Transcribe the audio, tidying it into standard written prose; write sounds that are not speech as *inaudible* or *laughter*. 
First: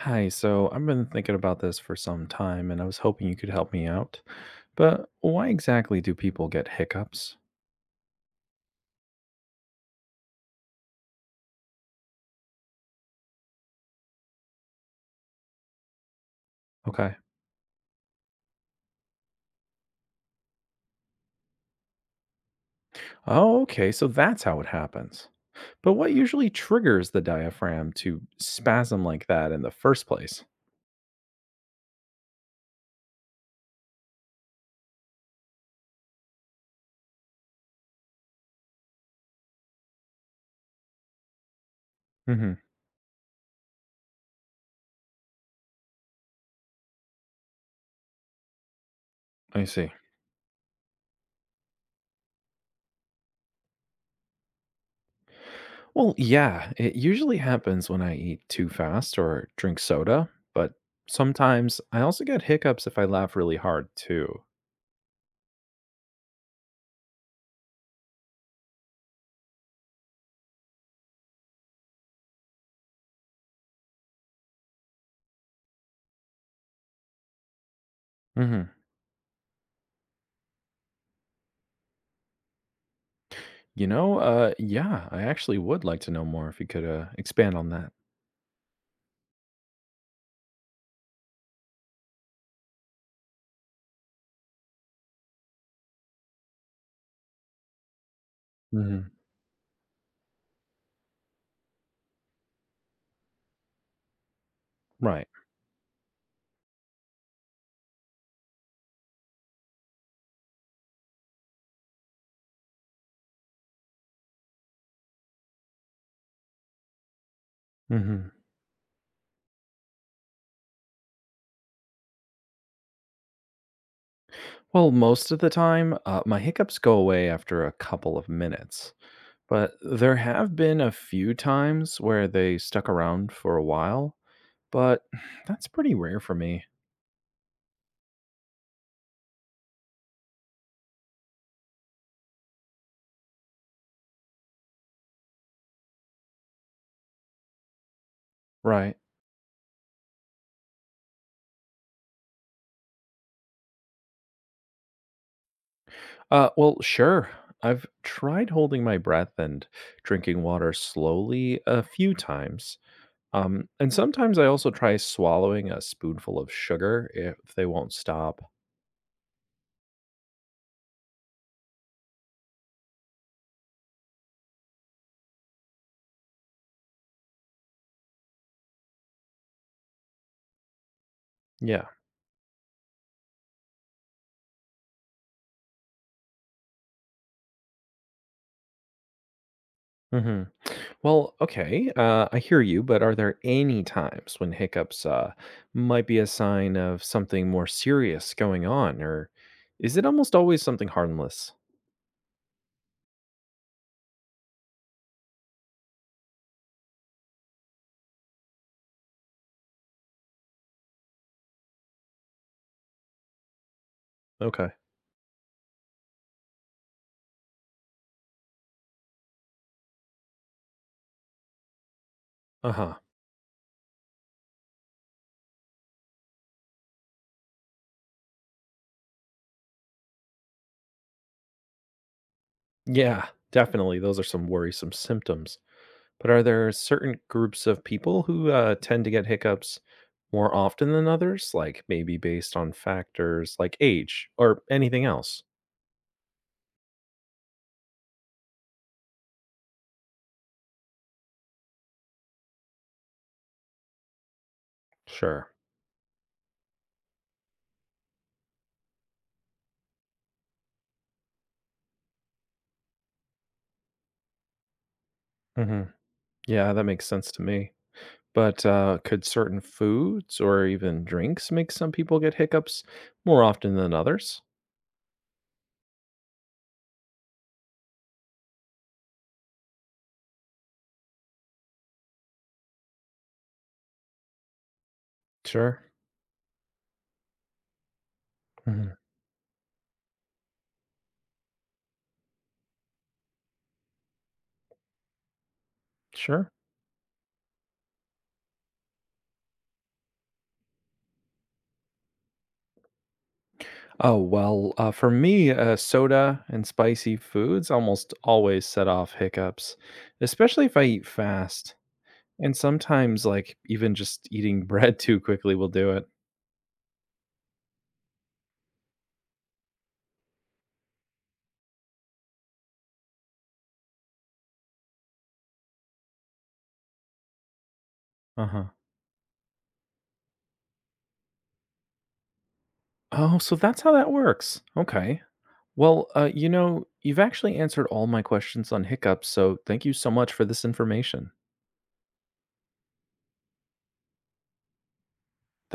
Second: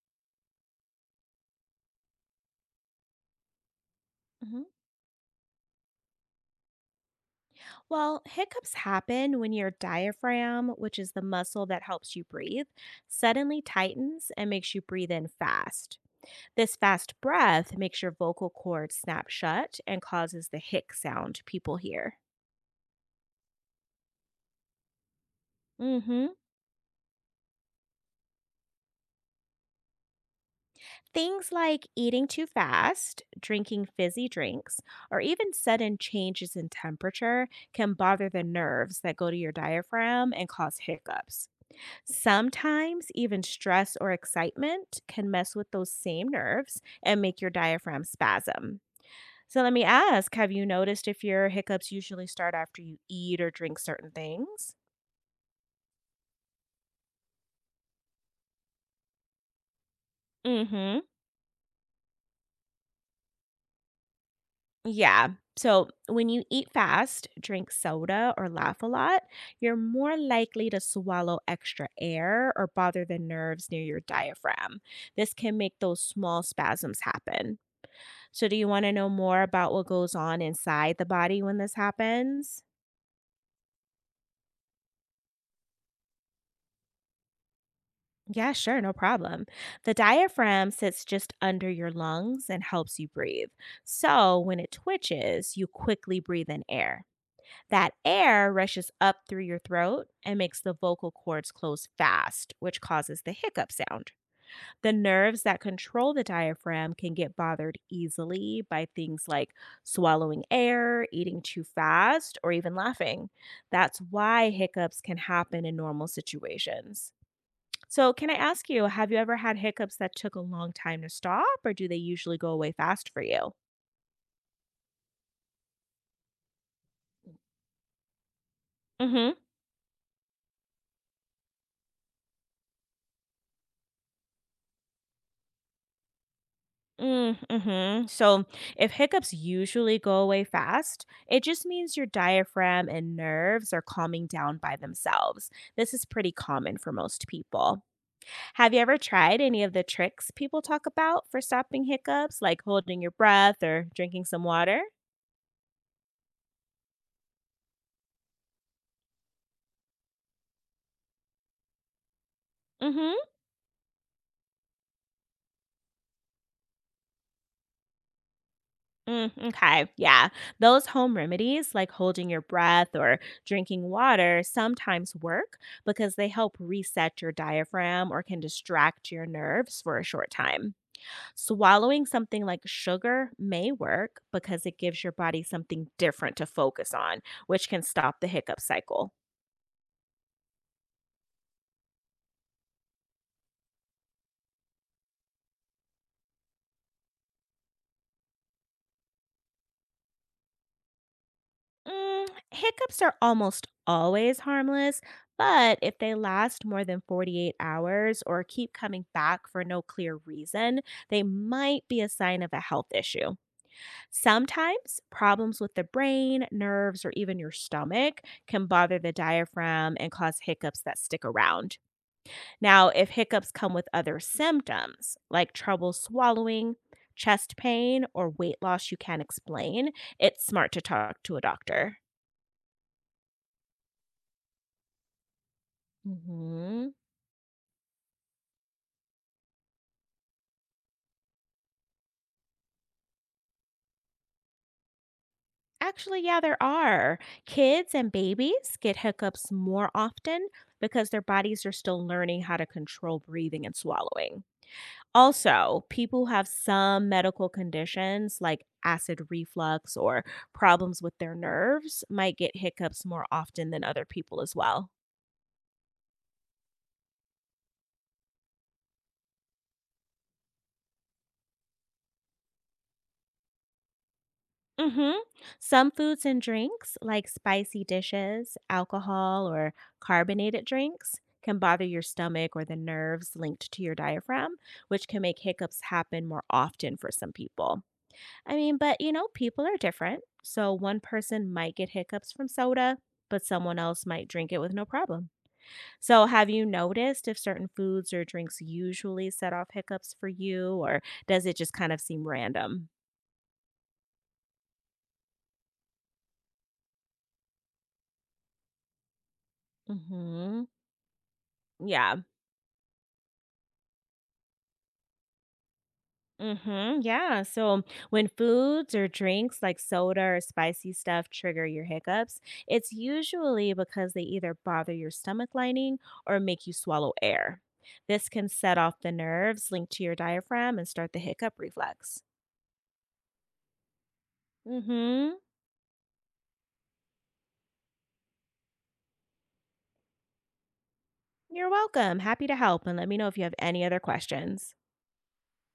Hi, so I've been thinking about this for some time and I was hoping you could help me out. Mhm. But why exactly do people get hiccups? Well, hiccups happen when your diaphragm, which is the muscle that helps you breathe, suddenly tightens and makes you breathe in fast. This Okay. fast breath makes your vocal cords snap shut and causes the hic sound people hear. Oh, okay, so that's how it happens. But what Mhm. usually triggers the diaphragm to spasm like that in the first place? Things like eating too fast, drinking fizzy drinks, or even sudden changes in temperature can bother the nerves that go to your diaphragm and cause hiccups. Hmm. Sometimes even stress or excitement can mess with those same nerves and make your diaphragm spasm. So I let me see. ask, have you noticed if your hiccups usually start after you eat or drink certain things? Well, yeah, it usually happens when I eat too fast or drink soda, Mm. but Mhm. sometimes I also get hiccups if I laugh really hard too. Yeah. So when you eat fast, drink soda or laugh a lot, you're more likely to swallow extra air or bother the nerves near your diaphragm. This can make those small spasms happen. So, do you Mm-hmm. want to know more about what goes on inside the body when this happens? Yeah, I actually would like to know more if you could expand on that. Yeah, sure, no problem. The diaphragm sits just under your lungs and helps you breathe. So, when it twitches, you quickly breathe in air. That air rushes Hmm. up through your throat and makes the vocal cords close fast, which causes the hiccup sound. The Right. nerves that control the diaphragm can get bothered easily by things like swallowing air, eating too fast, or even laughing. That's why hiccups can happen in normal situations. So, can Hmm. I ask you, have you ever had hiccups that took a long time to stop, or do they usually go away fast for you? Well, most of the time, my hiccups go away after a couple of minutes, Mhm. but there have been a few times where they stuck around for a while, but *sighs* that's pretty rare for me. Mm, mhm. So, if hiccups usually go away fast, it just means your diaphragm and nerves are calming down by themselves. This is pretty common for most people. Have you Right. ever tried any of the tricks people talk about for stopping hiccups, like holding your breath or drinking some water? Well, sure. I've tried holding my breath and drinking water slowly a few times. Mhm. And sometimes I also try swallowing a spoonful of sugar if they won't stop. Mm, okay. Yeah. Those home remedies, like holding your breath or drinking water, sometimes work because they help reset your diaphragm or can distract your nerves for a short time. Yeah. Swallowing something like sugar may work because it gives your body something different to focus on, which can stop the hiccup cycle. Hmm. Well, okay, I hear you, but are there any times when hiccups might be a sign of something more serious going on, or is it almost always something harmless? Mm, hiccups are almost always harmless, but if they last more than 48 hours or keep coming back for no clear reason, they might be a sign of a health issue. Okay. Sometimes problems with the brain, nerves, or even your stomach can bother the diaphragm and cause hiccups that stick around. Uh Now, huh. if hiccups come with other symptoms like trouble swallowing, chest pain, or weight loss you can't explain, it's smart to talk to a doctor. Yeah, definitely. Those are some worrisome symptoms. But are there Hmm. certain groups of people who tend to get hiccups more often than others, like maybe based on factors like age or anything else? Actually, yeah, there are. Kids and babies get hiccups more often because their bodies are still learning how to control breathing and swallowing. Sure. Also, people who have some medical conditions like acid reflux or problems with their nerves might get hiccups more often than other people as well. Hmm. Yeah, that makes sense to me. But could certain foods or even drinks make some people get hiccups more often than others? Mm-hmm. Some foods and drinks, like spicy dishes, alcohol, or carbonated drinks, can bother your stomach or the nerves linked to your diaphragm, which can make hiccups Sure. happen more often for some people. Hmm. But people are different. So one person might get hiccups from soda, but someone else might drink it with no problem. So, have Sure. you noticed if certain foods or drinks usually set off hiccups for you, or does it just kind of seem random? Oh, well, for me, soda and spicy foods almost always set off hiccups, Mm-hmm. especially if I eat fast. Yeah. And sometimes, like, even just eating *laughs* bread too quickly will do it. Mm-hmm. Yeah. So when foods or drinks like soda or spicy stuff trigger your hiccups, it's usually because they either bother your stomach lining or make you swallow air. This can Uh-huh. set off the nerves linked to your diaphragm and start the hiccup reflex. Oh, so that's how that works. Okay. Mm-hmm. Well, you've actually answered all my questions on hiccups, so thank you so much for this information. You're welcome. Happy to help and let me know if you have any other questions.